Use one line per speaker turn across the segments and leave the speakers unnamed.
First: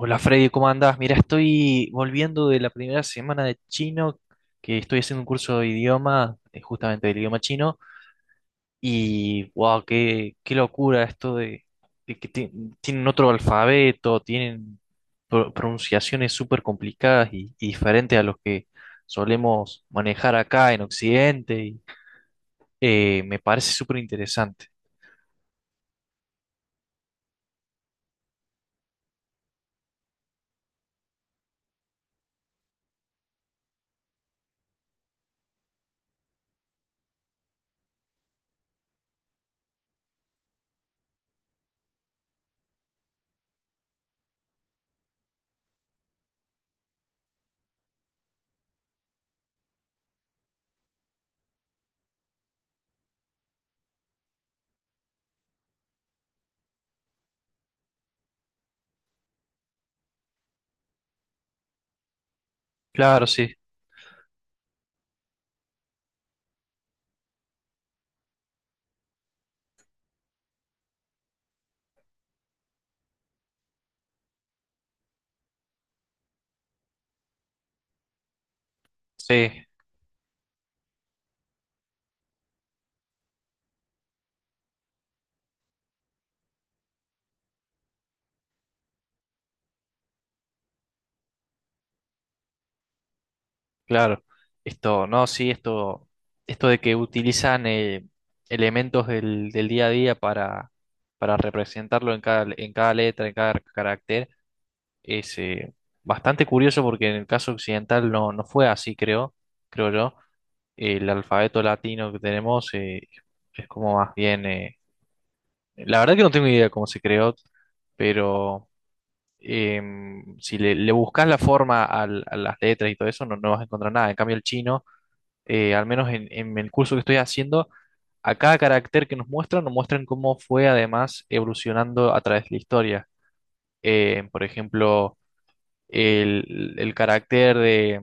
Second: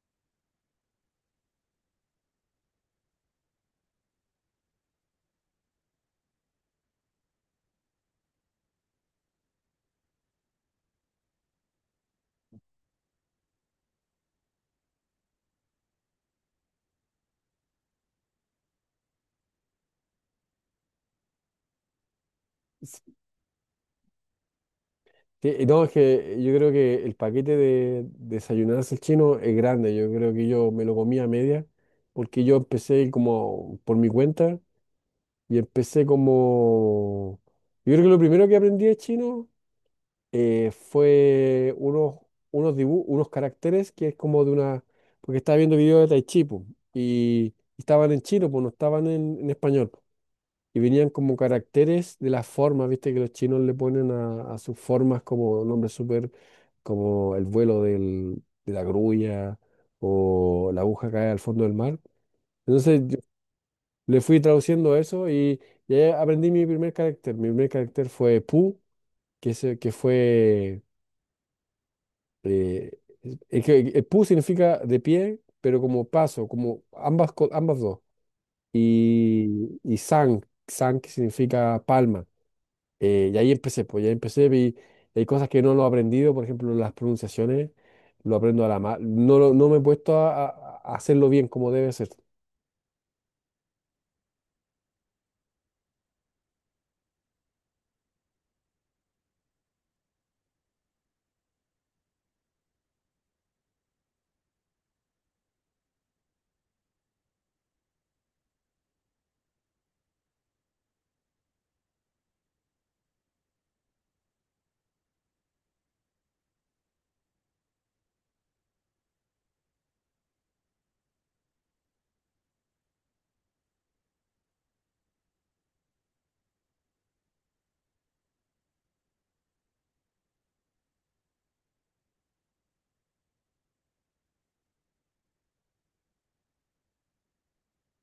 Hola Freddy, ¿cómo andás? Mira, estoy volviendo de la primera semana de chino, que estoy haciendo un curso de idioma, justamente del idioma chino, y wow, qué locura esto de que tienen otro alfabeto, tienen pronunciaciones súper complicadas y diferentes a los que solemos manejar acá en Occidente, y,
S-
me parece súper interesante.
No, es que yo creo que el paquete de desayunarse el chino es grande. Yo creo que yo me lo comí a media, porque yo empecé como por mi cuenta y empecé como... Yo creo que lo primero que aprendí de chino fue unos, unos dibujos, unos caracteres que es como de una... Porque estaba viendo videos de Tai Chi, po, y estaban en chino, pues no estaban en español. Y venían como caracteres de las formas, viste que los chinos le ponen a sus formas como nombres súper, como el vuelo de la grulla o la aguja cae al fondo del mar. Entonces yo
Claro, sí,
le fui traduciendo eso y ahí aprendí mi primer carácter. Mi primer carácter fue Pu, que, que fue... eh, es que el Pu significa de pie, pero como paso, como ambas, ambas dos.
sí,
Y Sang, Sang que significa palma. Y ahí empecé, pues ya empecé, vi, hay cosas que no lo he aprendido, por ejemplo, las pronunciaciones, lo aprendo a la no, no me he puesto a, a hacerlo bien como debe ser.
claro, esto, no, sí, esto de que utilizan elementos del día a día para representarlo en cada letra, en cada carácter, es bastante curioso porque en el caso occidental no fue así, creo, creo yo. El alfabeto latino que tenemos es como más bien, la verdad que no tengo idea cómo se creó, pero si le, buscas la forma a las letras y todo eso, no vas a encontrar nada. En cambio, el chino al menos en el curso que estoy haciendo, a cada carácter que nos muestran cómo fue además evolucionando a través de la historia. Por ejemplo, el carácter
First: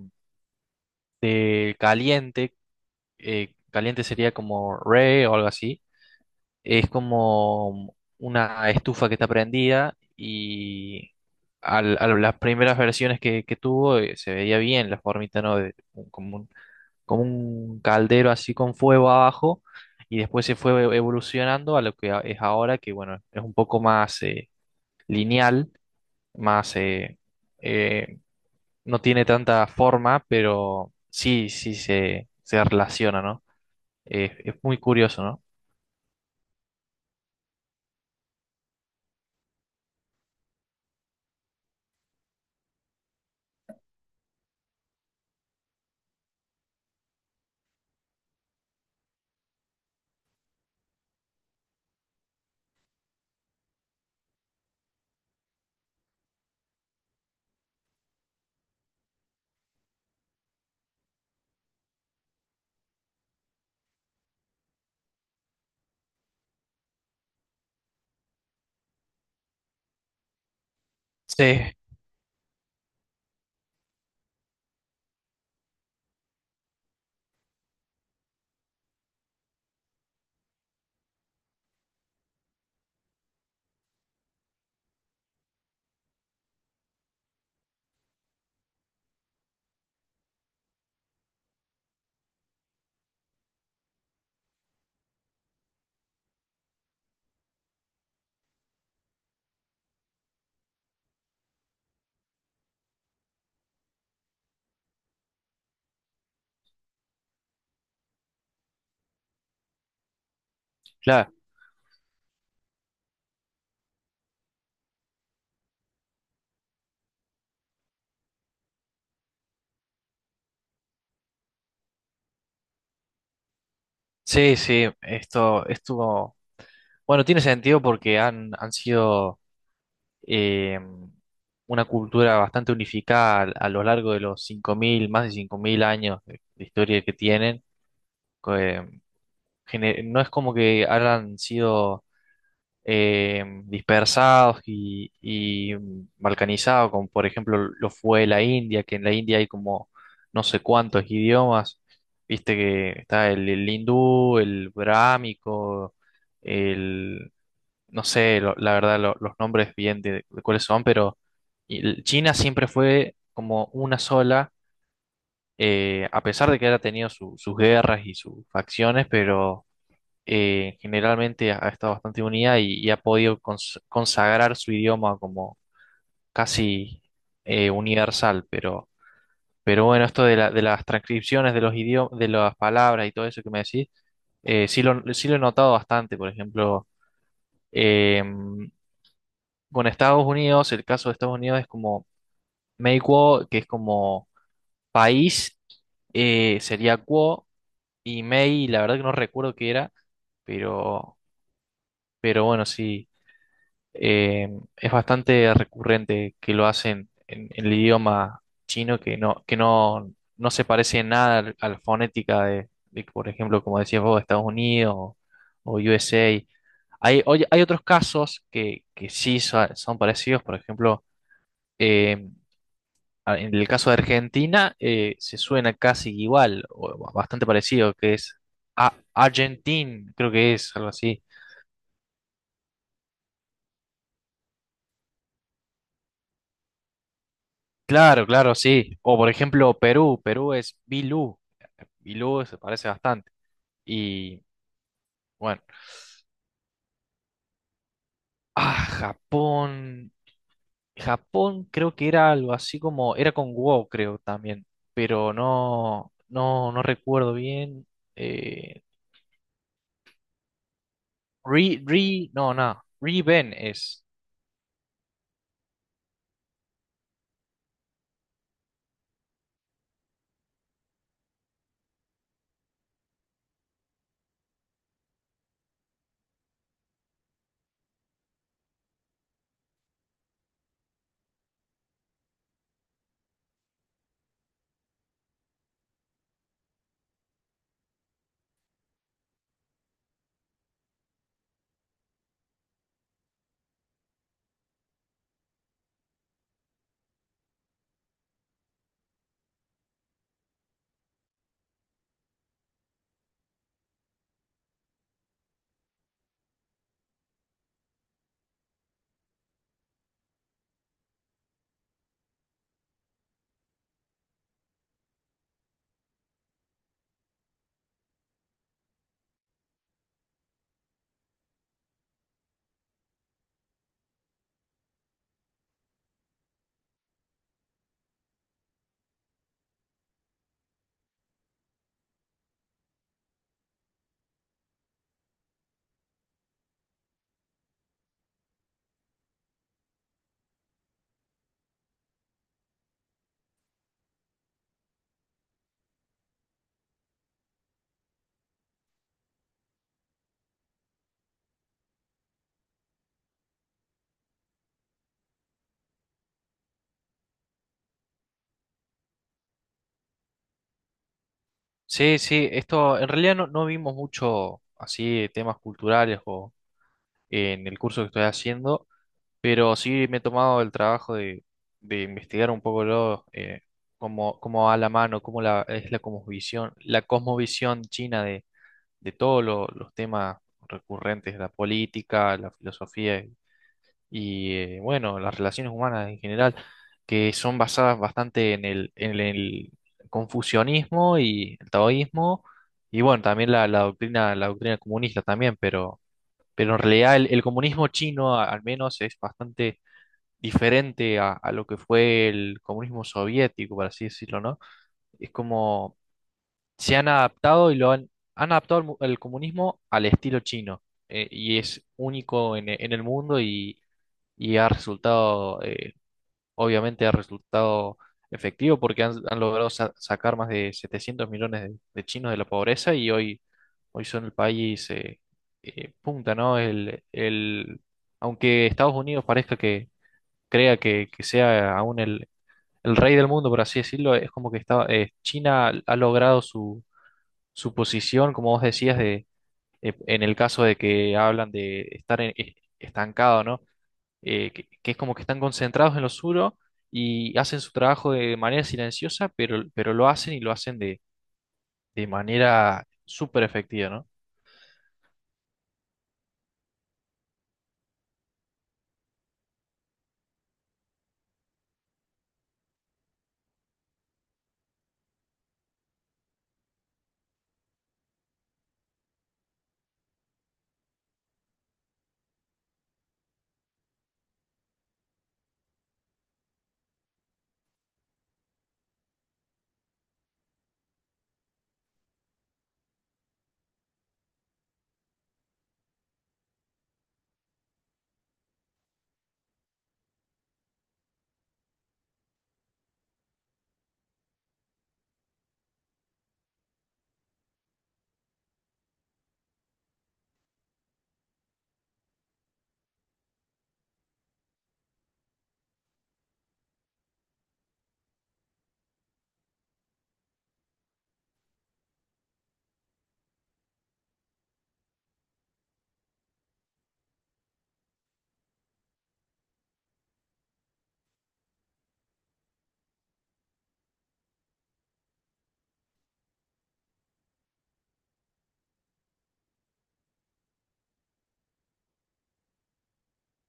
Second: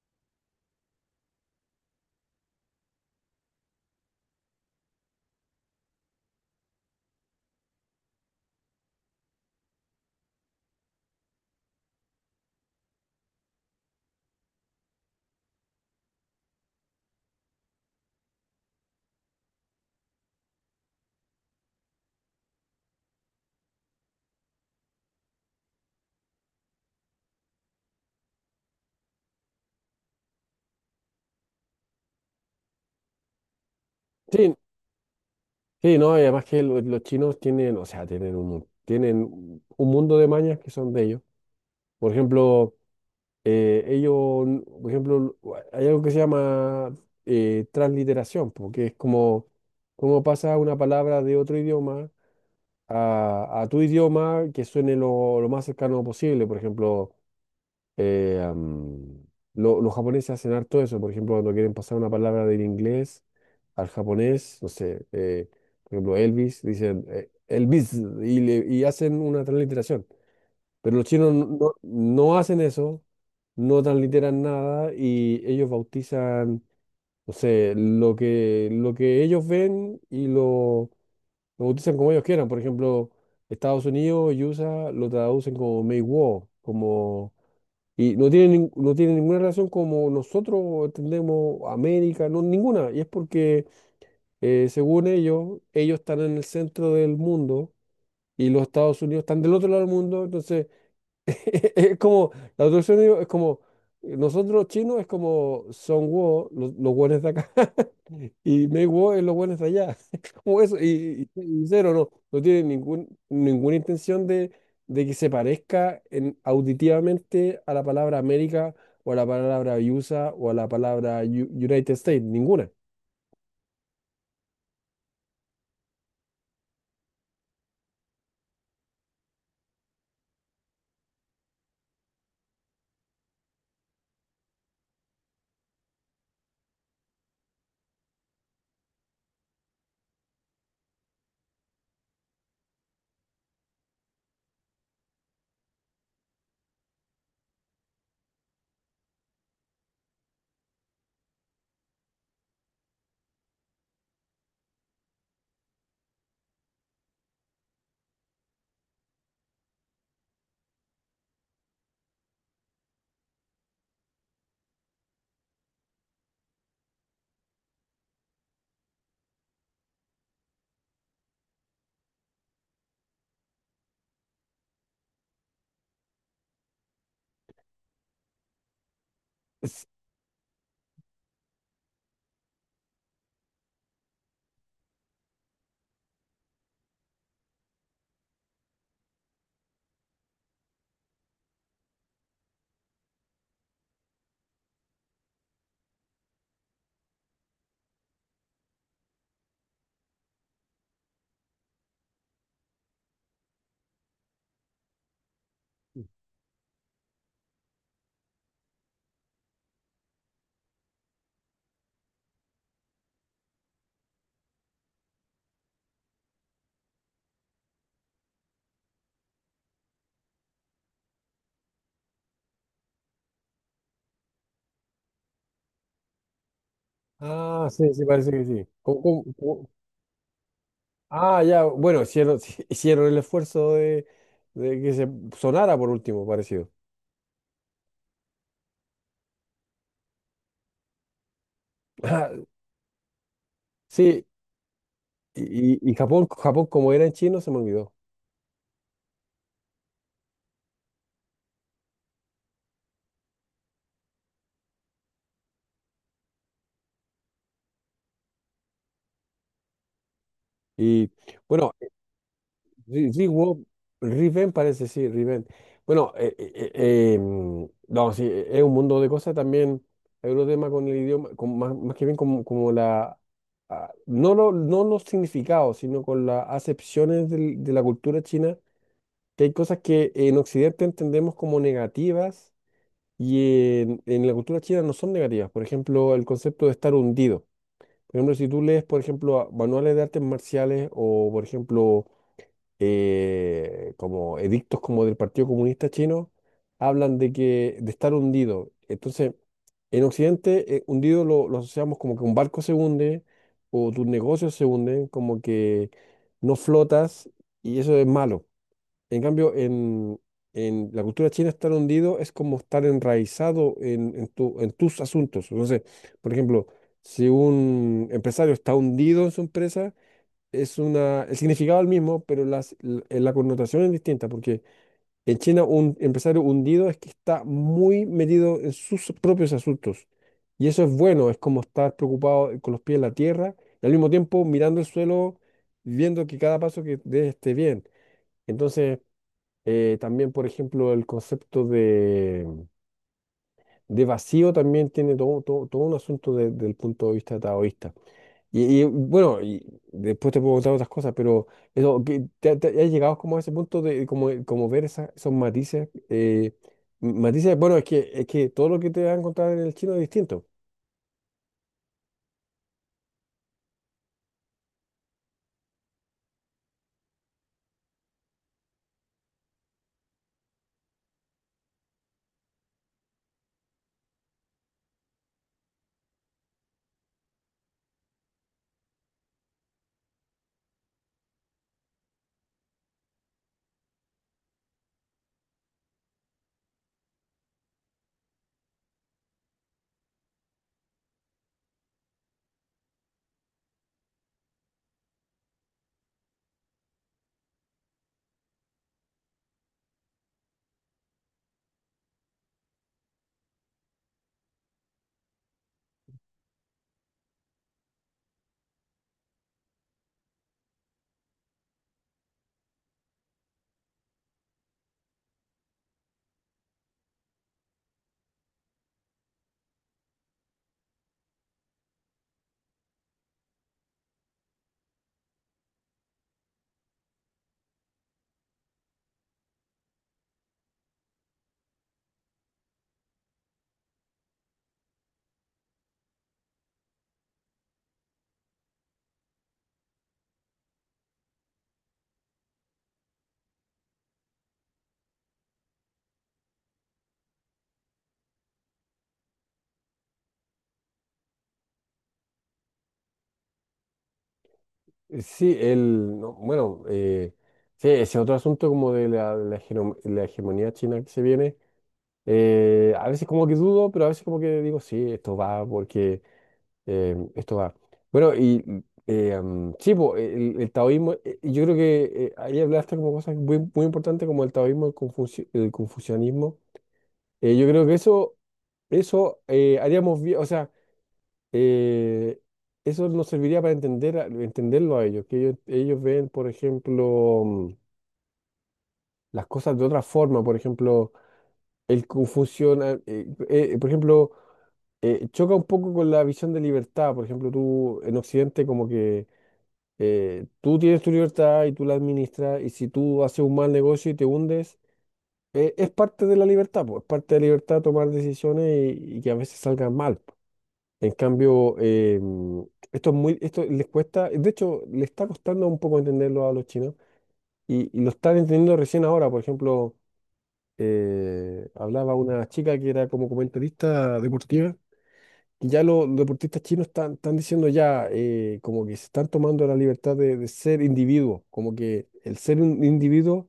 de caliente, caliente sería como re o algo así, es como una estufa que está prendida y a las primeras versiones que tuvo se veía bien la formita, ¿no? Como un- Como un caldero así con fuego abajo y después se fue evolucionando a lo que es ahora, que bueno, es un poco más lineal, más eh, no tiene tanta forma, pero sí, sí se relaciona, ¿no? Es
Sí,
muy curioso, ¿no?
sí, no, y además que los chinos tienen, o sea, tienen un, tienen un mundo de mañas que son de ellos. Por ejemplo, ellos, por ejemplo, hay algo que se llama transliteración, porque es como, como pasa una palabra de otro idioma a tu idioma que suene lo más cercano posible. Por ejemplo, Eh, am, los japoneses hacen harto eso, por ejemplo, cuando quieren pasar una palabra del inglés al japonés, no sé, por ejemplo, Elvis, dicen Elvis y, y hacen una transliteración. Pero los chinos no,
Sí,
no hacen eso, no transliteran nada y ellos bautizan, no sé, lo que ellos ven y lo bautizan como ellos quieran. Por ejemplo, Estados Unidos y USA lo traducen como Meiwo, como y no tiene, no tiene ninguna relación como nosotros entendemos América, no, ninguna. Y es porque, según ellos, ellos están en el centro del mundo y los Estados Unidos están del otro lado del mundo. Entonces, es como, la traducción de ellos es como, nosotros los chinos es como son los hueones de acá. Y Make War es los buenos de allá. Como eso. Y,
claro.
y cero, no. No tiene ningún, ninguna intención de que se parezca en, auditivamente a la palabra América o a la palabra USA o a la palabra United States. Ninguna.
Sí, sí, esto estuvo... Bueno, tiene sentido porque han sido eh, una cultura bastante unificada a lo largo de los 5.000 más de 5.000 años de historia que tienen. co- eh, no es como que hayan sido dispersados y balcanizados, como por ejemplo lo fue la India, que en la India hay como no sé cuántos idiomas. Viste que está el hindú, el brámico, no sé, la verdad, los nombres bien de, cuáles son, pero China siempre fue como una sola, a pesar de que ha tenido sus guerras y sus facciones, pero generalmente ha estado bastante unida y ha podido consagrar su idioma como casi universal, pero... Pero
Es-
bueno, esto de las transcripciones de los idiomas, de las palabras y todo eso que me decís, sí lo he notado bastante. Por ejemplo, em, con Estados Unidos, el caso de Estados Unidos es como Mei Kuo, que es como país, sería Kuo, y Mei, la verdad que no recuerdo qué era, pero, bueno, sí, eh, es bastante recurrente que lo hacen en el idioma chino, que no se parece en nada a la fonética por ejemplo, como decías vos, Estados Unidos o USA. Hay, oye, hay otros casos que sí son parecidos, por ejemplo, em, en el caso de Argentina se suena casi igual, o bastante
Ah, sí,
parecido,
sí,
que
parece
es
que sí.
a
Cómo?
Argentin, creo que es algo así.
Ah, ya. Bueno, hicieron, hicieron el esfuerzo de que se sonara por último, parecido.
Claro, claro, sí. O por ejemplo Perú, Perú es Bilú,
Ah,
Bilú se parece bastante.
sí.
Y bueno,
Y, y Japón, Japón, como era en chino, se me olvidó.
ah, Japón, Japón creo que era algo así como, era con wo, creo también, pero no recuerdo bien. Eh,
Y bueno,
Ri, Ri, no, no,
Ri-
Riben
Riwo-
es.
Riven parece, sí, Riven. Bueno, no, sí, es un mundo de cosas también. Hay otro tema con el idioma, con, más, más que bien como, como la, ah, no, no los significados, sino con las acepciones de la cultura china, que hay cosas que en Occidente entendemos como negativas y en la cultura china no son negativas. Por ejemplo, el concepto de estar hundido. Por ejemplo, si tú lees, por ejemplo, manuales de artes marciales o, por ejemplo, como edictos como del Partido Comunista Chino, hablan de que de estar hundido. Entonces, en Occidente, hundido lo asociamos como que un barco se hunde o tus negocios se hunden, como que no flotas y eso es malo. En cambio, en la cultura china estar hundido es como estar enraizado en tu, en tus asuntos. Entonces, por ejemplo, si un empresario está hundido en su empresa, es una, el significado es el mismo, pero las, la, connotación es distinta, porque en China un empresario hundido es que está muy metido en sus propios asuntos. Y eso es bueno, es como estar preocupado con los pies en la tierra y al mismo tiempo mirando el suelo, viendo que cada paso que dé esté bien. Entonces, también, por ejemplo, el concepto de vacío también tiene todo, todo, todo un asunto del punto de vista taoísta. Y, bueno, y después te puedo contar otras cosas, pero eso, que te, has llegado como a ese punto de como, como ver esos matices. Matices, bueno, es que todo lo que te van a encontrar en el chino es distinto.
Sí, sí, esto en realidad no vimos mucho así temas culturales o en el curso que estoy haciendo, pero sí me he tomado el trabajo de investigar un poco cómo, va la mano, cómo la, es la cosmovisión, china de todos los temas recurrentes, la política, la filosofía y bueno, las relaciones humanas en general, que son basadas bastante en el confucianismo y el taoísmo, y bueno, también la doctrina comunista también, pero, en realidad el comunismo chino al menos es bastante diferente a lo que fue el comunismo soviético, por así decirlo, ¿no? Es como se han adaptado y lo han adaptado el comunismo al estilo chino. Y es único en el mundo y ha resultado, obviamente ha resultado efectivo porque han logrado sacar más de 700 millones de chinos de la pobreza y hoy son el país punta, ¿no? Aunque Estados Unidos parezca que crea que sea aún el rey del mundo, por así decirlo, es como que está, China ha logrado su posición, como vos decías, de, en el caso de que hablan de estar estancado, ¿no? Que es como que están concentrados en lo suyo y hacen su trabajo de manera silenciosa, pero, lo hacen y lo hacen de manera súper efectiva, ¿no?
Sí, el, no, bueno, sí, ese otro asunto como de la, la, la hegemonía china que se viene, a veces como que dudo, pero a veces como que digo, sí, esto va porque... esto va. Bueno, y sí, po, el taoísmo, yo creo que ahí hablaste como cosas muy, muy importantes como el taoísmo, el, el confucianismo. Yo creo que eso haríamos bien, o sea, eh, eso nos serviría para entender, entenderlo a ellos, que ellos ven, por ejemplo, las cosas de otra forma, por ejemplo, el confusión, por ejemplo, choca un poco con la visión de libertad, por ejemplo, tú en Occidente como que tú tienes tu libertad y tú la administras, y si tú haces un mal negocio y te hundes, es parte de la libertad, pues, es parte de la libertad tomar decisiones y que a veces salgan mal. Po. En cambio, esto es muy, esto les cuesta, de hecho, les está costando un poco entenderlo a los chinos y lo están entendiendo recién ahora. Por ejemplo, hablaba una chica que era como comentarista deportiva que ya los deportistas chinos están, están diciendo ya, como que se están tomando la libertad de ser individuos, como que el ser un individuo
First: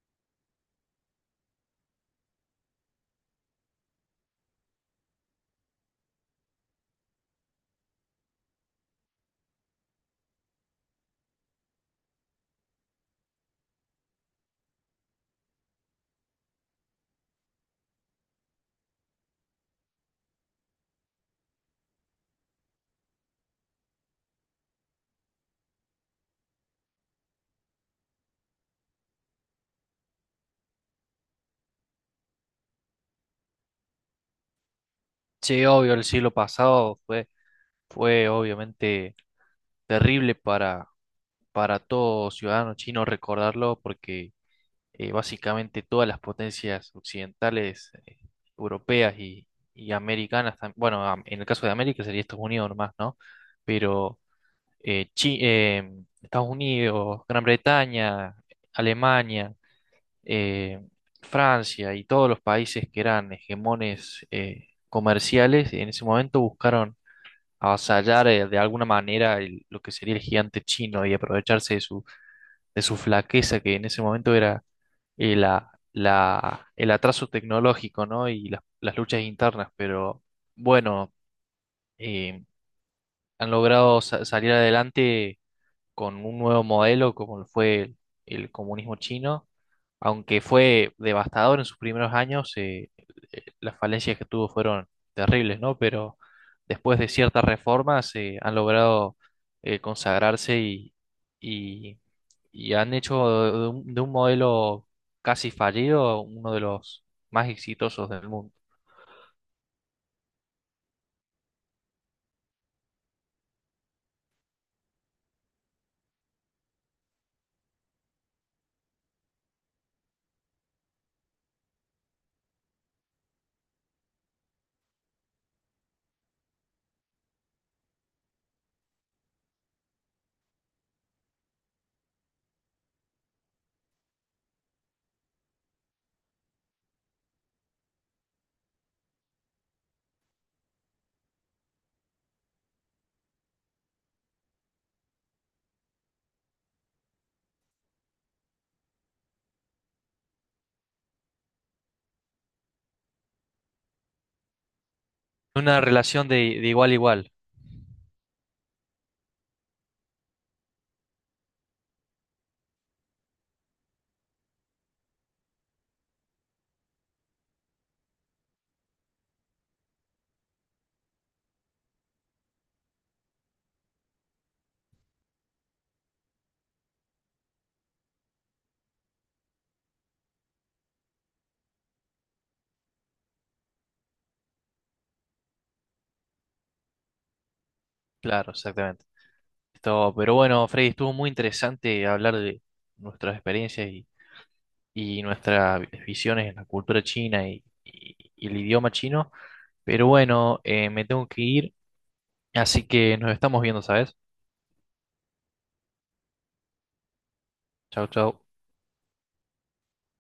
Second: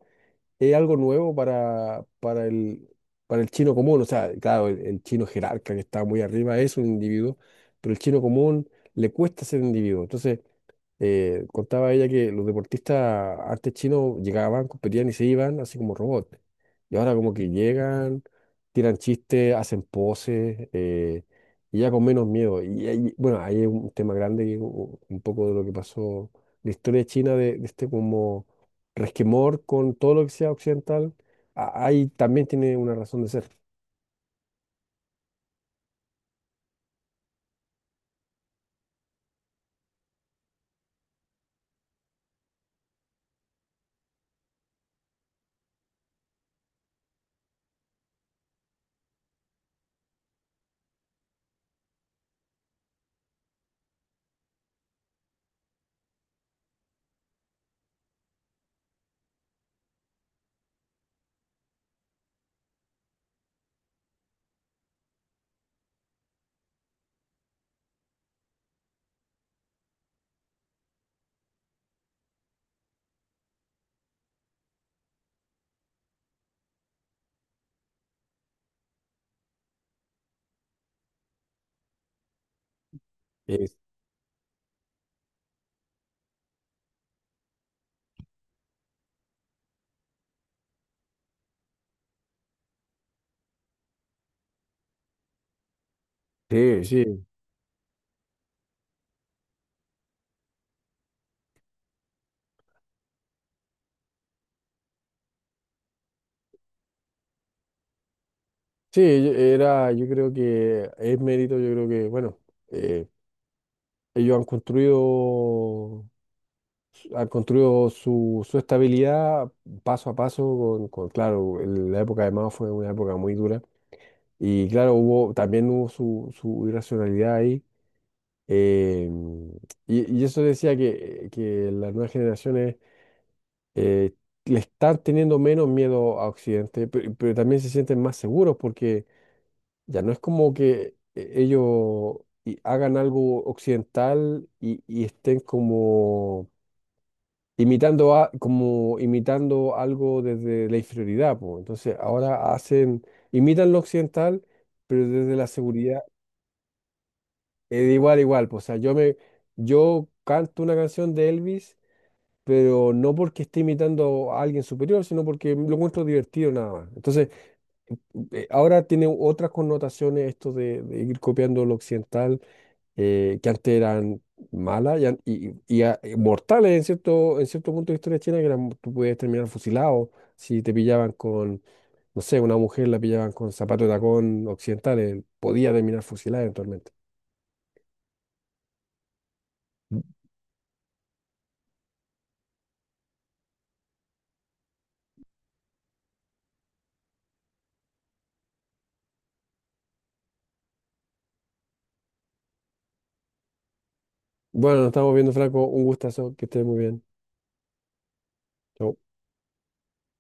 es algo nuevo para el chino común. O sea, claro, el chino jerarca que está muy arriba es un individuo, pero el chino común le cuesta ser individuo. Entonces, contaba ella que los deportistas antes chinos llegaban, competían y se iban así como robots. Y ahora como que llegan, tiran chistes, hacen poses, y ya con menos miedo. Y, bueno, ahí es un tema grande, que un poco de lo que pasó, la historia de China, de este como resquemor con todo lo que sea occidental, ahí también tiene una razón de ser.
Sí, obvio, el siglo pasado fue obviamente terrible para todo ciudadano chino recordarlo porque básicamente todas las potencias occidentales, europeas y americanas, en el caso de América sería Estados Unidos nomás, ¿no? Pero eh, Chi- eh, Estados Unidos, Gran Bretaña, Alemania, eh, Francia y todos los países que eran hegemones comerciales, en ese momento buscaron avasallar de alguna manera lo que sería el gigante chino y aprovecharse de su flaqueza, que en ese momento era el atraso tecnológico, ¿no? Y las luchas internas, pero bueno, eh, han
Eh,
logrado salir adelante con un nuevo modelo como lo fue el comunismo chino, aunque fue devastador en sus primeros años, las falencias que tuvo fueron terribles, ¿no? Pero
Sí,
después de
sí.
ciertas reformas han logrado consagrarse y, y han hecho de un modelo casi fallido uno de los más exitosos del mundo.
Sí, era, yo creo que es mérito, yo creo que, bueno, eh, ellos han construido su, su estabilidad paso a paso con, claro, la época de Mao fue una época muy dura y claro, hubo, también hubo su, su irracionalidad ahí. eh, y eso decía que las nuevas generaciones eh, le están teniendo menos miedo a Occidente, pero también se sienten más seguros porque ya no es como que ellos hagan algo occidental y estén como imitando a, como imitando algo desde la inferioridad, po. Entonces ahora hacen, imitan lo occidental, pero desde la
Una
seguridad,
relación de igual a igual,
de igual a igual, po. O sea, yo me, yo canto una canción de Elvis, pero no porque esté imitando a alguien superior, sino porque lo encuentro divertido nada más. Entonces, ahora tiene otras connotaciones esto de ir copiando lo occidental que antes eran malas y, mortales en cierto punto de la historia china, que eran, tú podías terminar fusilado si te pillaban con, no sé, una mujer la pillaban con zapatos de tacón occidentales, podía terminar fusilada eventualmente.
claro, exactamente. Esto, pero bueno, Freddy, estuvo muy interesante hablar de nuestras experiencias y nuestras visiones en la cultura china y el idioma chino. Pero bueno, me tengo que ir, así que nos estamos viendo, ¿sabes?
Bueno, nos estamos viendo, Franco, un gustazo, que estés muy bien.
Chao, chao.
Chau.